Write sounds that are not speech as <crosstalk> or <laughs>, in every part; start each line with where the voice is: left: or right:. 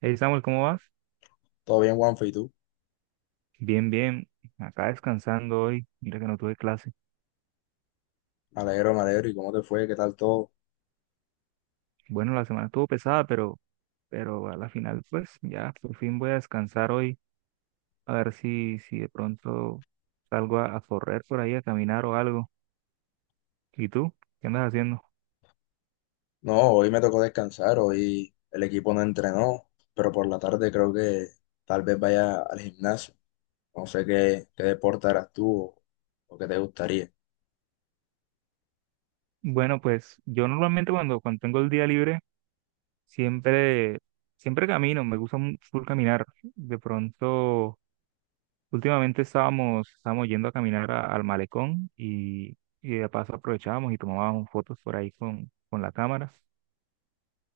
right: Hey Samuel, ¿cómo vas?
left: Todo bien, Juanfe, ¿y tú?
right: Bien, bien. Acá descansando hoy. Mira que no tuve clase.
left: Me alegro, me alegro. ¿Y cómo te fue? ¿Qué tal todo?
right: Bueno, la semana estuvo pesada, pero a la final, pues ya, por fin voy a descansar hoy. A ver si de pronto salgo a correr por ahí, a caminar o algo. ¿Y tú? ¿Qué andas haciendo?
left: No, hoy me tocó descansar, hoy el equipo no entrenó, pero por la tarde creo que tal vez vaya al gimnasio. No sé qué deporte harás tú o qué te gustaría.
right: Bueno, pues yo normalmente cuando tengo el día libre, siempre, siempre camino. Me gusta full caminar. De pronto. Últimamente estábamos yendo a caminar al malecón y de paso aprovechábamos y tomábamos fotos por ahí con la cámara.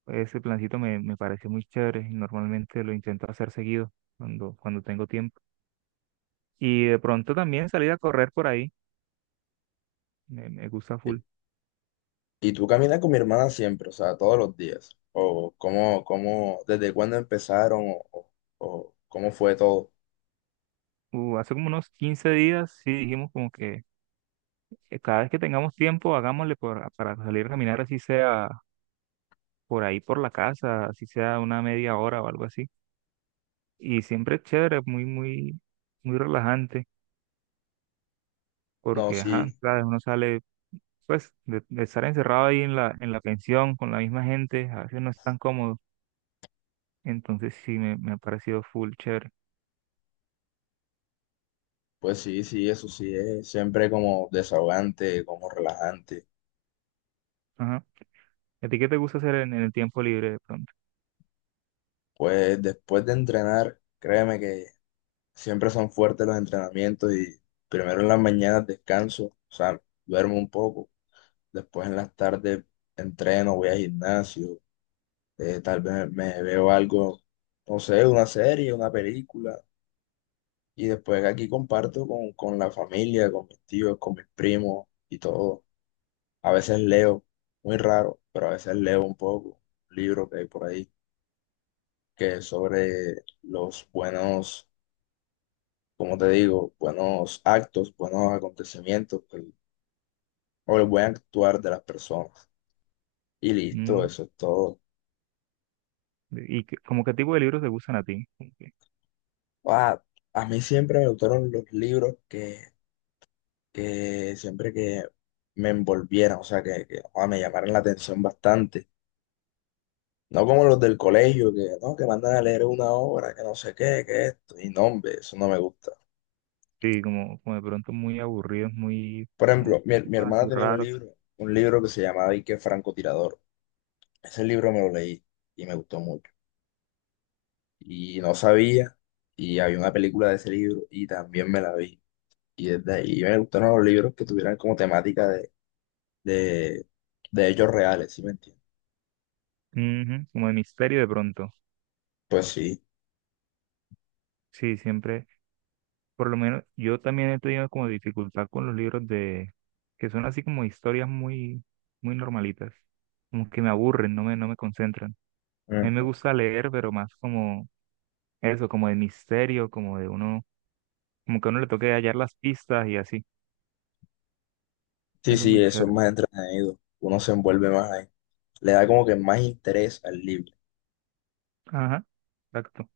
right: Ese plancito me pareció muy chévere y normalmente lo intento hacer seguido cuando tengo tiempo. Y de pronto también salir a correr por ahí, me gusta
left: ¿Y
right: full.
left: tú caminas con mi hermana siempre, o sea, todos los días? ¿O cómo, cómo, desde cuándo empezaron o cómo fue todo?
right: Hace como unos 15 días sí dijimos como que cada vez que tengamos tiempo hagámosle para salir a caminar así sea por ahí por la casa, así sea una media hora o algo así. Y siempre es chévere, muy, muy, muy relajante,
left: No,
right: porque, ajá,
left: sí,
right: sabes, uno sale, pues, de estar encerrado ahí en la pensión con la misma gente, a veces no es tan cómodo. Entonces sí, me ha parecido full chévere.
left: pues sí, sí, eso sí es siempre como desahogante, como relajante.
right: Ajá. ¿A ti qué te gusta hacer en el tiempo libre de pronto?
left: Pues después de entrenar, créeme que siempre son fuertes los entrenamientos y primero en las mañanas descanso, o sea, duermo un poco, después en las tardes entreno, voy al gimnasio, tal vez me veo algo, no sé, una serie, una película, y después aquí comparto con la familia, con mis tíos, con mis primos y todo. A veces leo, muy raro, pero a veces leo un poco, un libro que hay por ahí, que es sobre los buenos, como te digo, buenos actos, buenos acontecimientos pues, o el buen actuar de las personas. Y listo,
right: Mm.
left: eso es todo.
right: ¿Y como qué tipo de libros te gustan a ti? Como que-
left: Ah, a mí siempre me gustaron los libros que siempre que me envolvieran, o sea, que me llamaran la atención bastante. No como los del colegio, que no, que mandan a leer una obra, que no sé qué, que esto. Y no, hombre, eso no me gusta.
right: Sí, como de pronto muy aburridos,
left: Por
right: como
left: ejemplo, mi
right: temas
left: hermana
right: así
left: tenía
right: raros.
left: un libro que se llamaba Y qué francotirador. Ese libro me lo leí y me gustó mucho. Y no sabía, y había una película de ese libro y también me la vi. Y desde ahí me gustaron los libros que tuvieran como temática de, de hechos reales, ¿sí me entiendes?
right: Ujú, como de misterio de pronto.
left: Pues sí.
right: Sí, siempre. Por lo menos yo también he tenido como dificultad con los libros de que son así como historias muy muy normalitas, como que me aburren, no me concentran. A mí me
left: Mm.
right: gusta leer, pero más como eso, como de misterio, como de uno, como que a uno le toque hallar las pistas y así.
left: Sí,
right: Eso es
left: sí,
right: muy
left: eso es
right: chévere.
left: más entretenido, uno se envuelve más ahí, le da como que más interés al libro.
right: Ajá, exacto.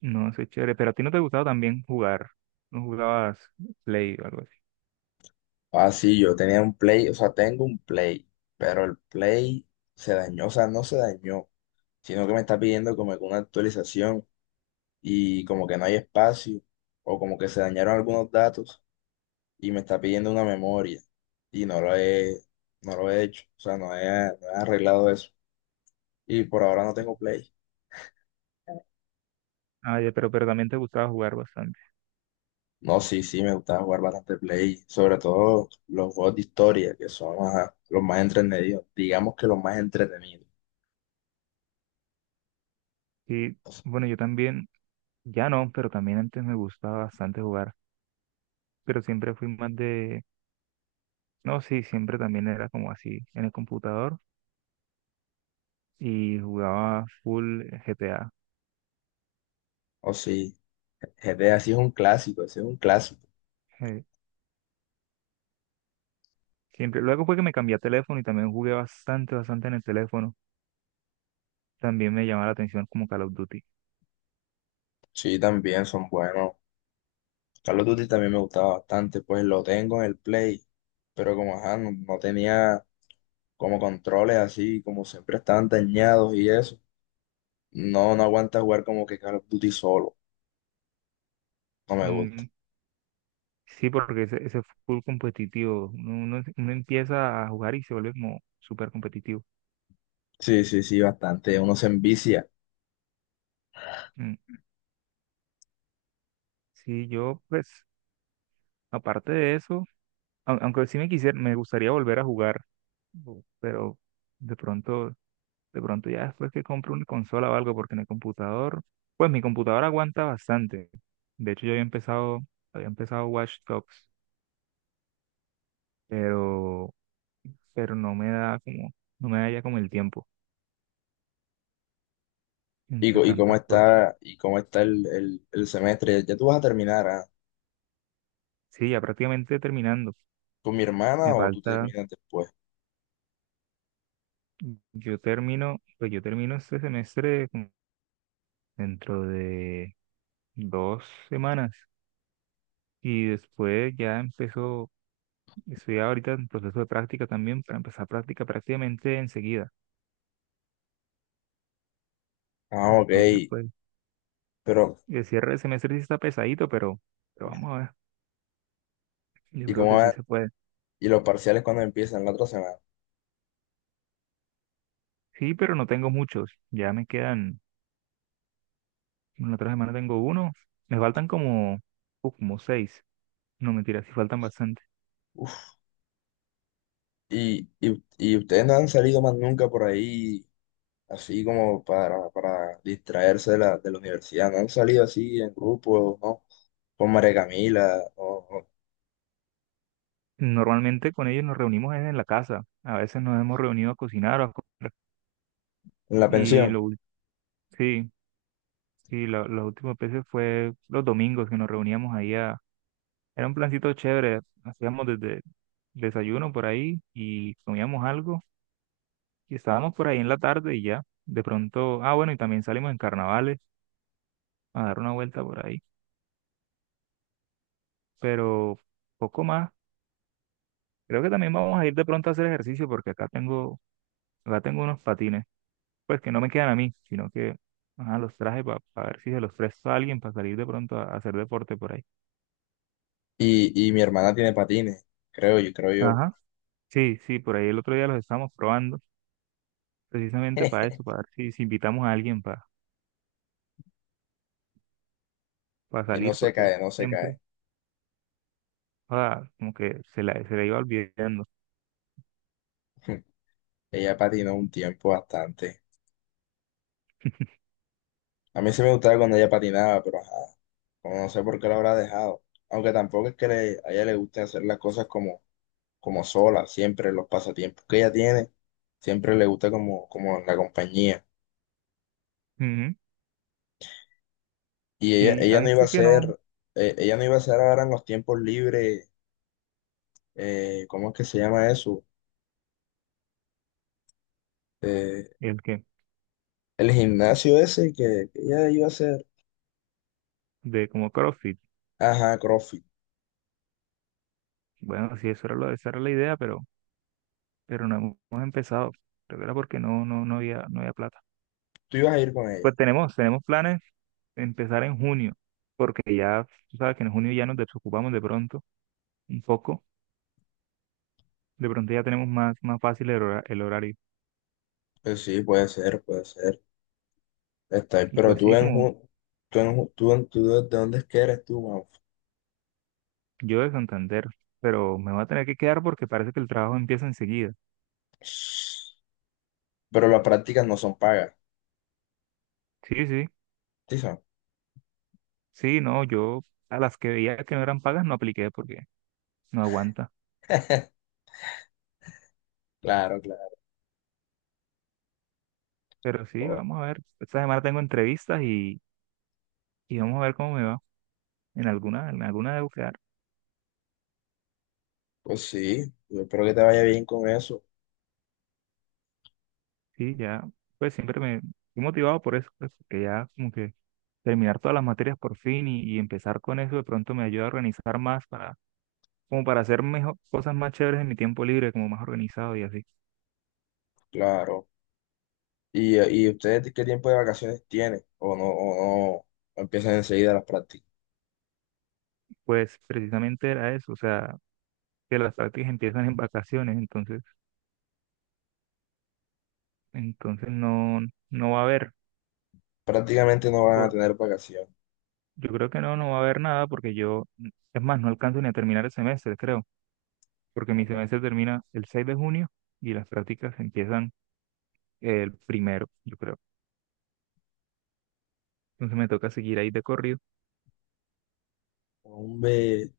right: No, eso es chévere. Pero a ti no te gustaba también jugar, no jugabas Play o algo así.
left: Ah, sí, yo tenía un Play, o sea, tengo un Play, pero el Play se dañó, o sea, no se dañó, sino que me está pidiendo como que una actualización y como que no hay espacio o como que se dañaron algunos datos y me está pidiendo una memoria y no lo he hecho, o sea, no he arreglado eso y por ahora no tengo Play.
right: Ah, ya, pero también te gustaba jugar bastante.
left: No, sí, sí, me gusta jugar bastante Play, sobre todo los juegos de historia que son ajá, los más entretenidos, digamos que los más entretenidos.
right: Sí, bueno, yo también, ya no, pero también antes me gustaba bastante jugar. Pero siempre fui más de, no, sí, siempre también era como así en el computador y jugaba full GTA.
left: O sí, GTA sí es un clásico, ese es un clásico.
right: eh, siempre. Luego fue que me cambié a teléfono y también jugué bastante en el teléfono. También me llamaba la atención como Call of Duty.
left: Sí, también son buenos. Carlos of Duty también me gustaba bastante, pues lo tengo en el Play, pero como ajá, no tenía como controles así, como siempre estaban dañados y eso. No, no aguanta jugar como que Call of Duty solo. No me
right: Mm,
left: gusta.
right: sí, porque ese full competitivo, uno empieza a jugar y se vuelve como súper competitivo.
left: Sí, sí, sí, bastante. Uno se envicia.
right: Mm, sí, yo pues, aparte de eso, aunque sí me quisiera, me gustaría volver a jugar, pero de pronto De pronto ya después que compro una consola o algo, porque en el computador, pues mi computador aguanta bastante. De hecho, yo había empezado Watch Dogs, pero, pero no me da ya como el tiempo
left: ¿Y
right: entre
left: co-
right: tantas cosas.
left: y cómo está el, el semestre? ¿Ya tú vas a terminar, ah?
right: Sí, ya prácticamente terminando.
left: ¿Con mi hermana
right: Me
left: o tú
right: falta,
left: terminas después?
right: yo termino, pues yo termino este semestre como dentro de 2 semanas. Y después ya empezó, estoy ahorita en proceso de práctica también, para empezar práctica prácticamente enseguida.
left: Ah, ok.
right: Entonces, pues.
left: Pero,
right: Y el cierre de semestre sí está pesadito, pero vamos a ver. Yo
left: ¿y
right: creo
left: cómo
right: que sí
left: va?
right: se puede.
left: ¿Y los parciales cuando empiezan la otra semana?
right: Sí, pero no tengo muchos. Ya me quedan, en la otra semana tengo uno. Me faltan como seis. No, mentira, sí faltan bastante.
left: Uf. Y ustedes no han salido más nunca por ahí, así como para distraerse de la universidad? ¿No han salido así en grupo, no? ¿Con María Camila o
right: Normalmente con ellos nos reunimos es en la casa. A veces nos hemos reunido a cocinar o a comer.
left: en la
right: Y
left: pensión?
right: lo, ul- sí, sí, las últimas veces fue los domingos que nos reuníamos ahí a. Era un plancito chévere. Hacíamos desde desayuno por ahí y comíamos algo. Y estábamos por ahí en la tarde y ya, de pronto, ah, bueno, y también salimos en carnavales a dar una vuelta por ahí, pero poco más. Creo que también vamos a ir de pronto a hacer ejercicio porque acá tengo unos patines, pues que no me quedan a mí, sino que ajá, los traje para ver si se los presto a alguien para salir de pronto a hacer deporte por ahí.
left: Y mi hermana tiene patines, creo yo, creo yo.
right: Ajá. Sí, sí, por ahí el otro día los estábamos probando, precisamente para
left: <laughs>
right: eso, para ver si invitamos a alguien para
left: Y no
right: salir,
left: se
right: porque
left: cae, no se
right: siempre,
left: cae.
right: ah, como que se la iba olvidando.
left: <laughs> Ella patinó un tiempo bastante.
right: <laughs>
left: A mí sí me gustaba cuando ella patinaba, pero ajá, como no sé por qué la habrá dejado. Aunque tampoco es que le- a ella le guste hacer las cosas como, como sola, siempre los pasatiempos que ella tiene, siempre le gusta como, como la compañía.
right: Ujú.
left: Y ella,
right: Sí, a
left: ella no
right: mí
left: iba a
right: sí que no.
left: hacer, ella no iba a hacer ahora en los tiempos libres, ¿cómo es que se llama eso? Eh,
right: El que,
left: el gimnasio ese que ella iba a hacer.
right: de como CrossFit.
left: Ajá, CrossFit.
right: Bueno, sí, eso era lo, esa era la idea, pero no hemos empezado. Creo que era porque no había plata.
left: Tú ibas a ir con ella.
right: Pues tenemos planes de empezar en junio, porque ya, tú sabes que en junio ya nos desocupamos de pronto, un poco. De pronto ya tenemos más fácil el horario.
left: Pues sí, puede ser, puede ser. Está ahí.
right: Y
left: Pero
right: pues
left: tú
right: sí,
left: en,
right: como
left: Ju- tú en, Ju- tú en, tú de dónde es que eres tú, man?
right: yo de Santander, pero me voy a tener que quedar porque parece que el trabajo empieza enseguida.
left: Pero las prácticas no son pagas.
right: Sí, sí,
left: Sí, son.
right: sí, no, yo a las que veía que no eran pagas no apliqué porque no aguanta.
left: Claro, claro.
right: Pero sí,
left: Oh.
right: vamos a ver. Esta semana tengo entrevistas y vamos a ver cómo me va. En alguna de bucear.
left: Pues sí, yo espero que te vaya bien con eso.
right: Sí, ya, pues siempre me estoy motivado por eso, pues, que ya como que terminar todas las materias por fin y empezar con eso de pronto me ayuda a organizar más como para hacer mejor, cosas más chéveres en mi tiempo libre, como más organizado y así.
left: Claro. ¿Y, y ustedes qué tiempo de vacaciones tienen? O no empiezan enseguida las prácticas?
right: Pues precisamente era eso, o sea, que las prácticas empiezan en vacaciones, entonces no va a haber,
left: Prácticamente no van a
right: por,
left: tener vacaciones.
right: yo creo que no va a haber nada porque yo, es más, no alcanzo ni a terminar el semestre, creo. Porque mi semestre termina el 6 de junio y las prácticas empiezan el primero, yo creo. Entonces me toca seguir ahí de corrido,
left: Hombre.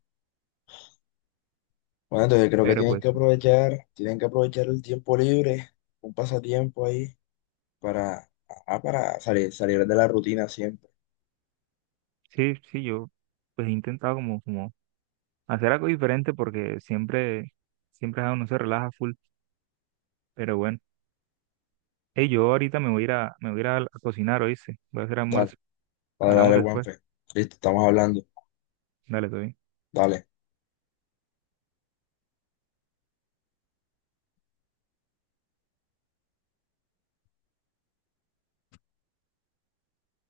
left: Bueno, entonces creo que
right: pero pues
left: tienen que aprovechar el tiempo libre, un pasatiempo ahí para, ah, para salir, salir de la rutina siempre.
right: sí, sí, yo pues he intentado como hacer algo diferente porque siempre uno se relaja full, pero bueno. Hey, yo ahorita me voy a ir a, me voy a ir a cocinar, ¿oíste? Voy a hacer
left: Dale,
right: almuerzo.
left: dale,
right: Hablamos
left: dale,
right: después.
left: Juanfe. Listo, estamos hablando.
right: Dale, todo bien.
left: Dale.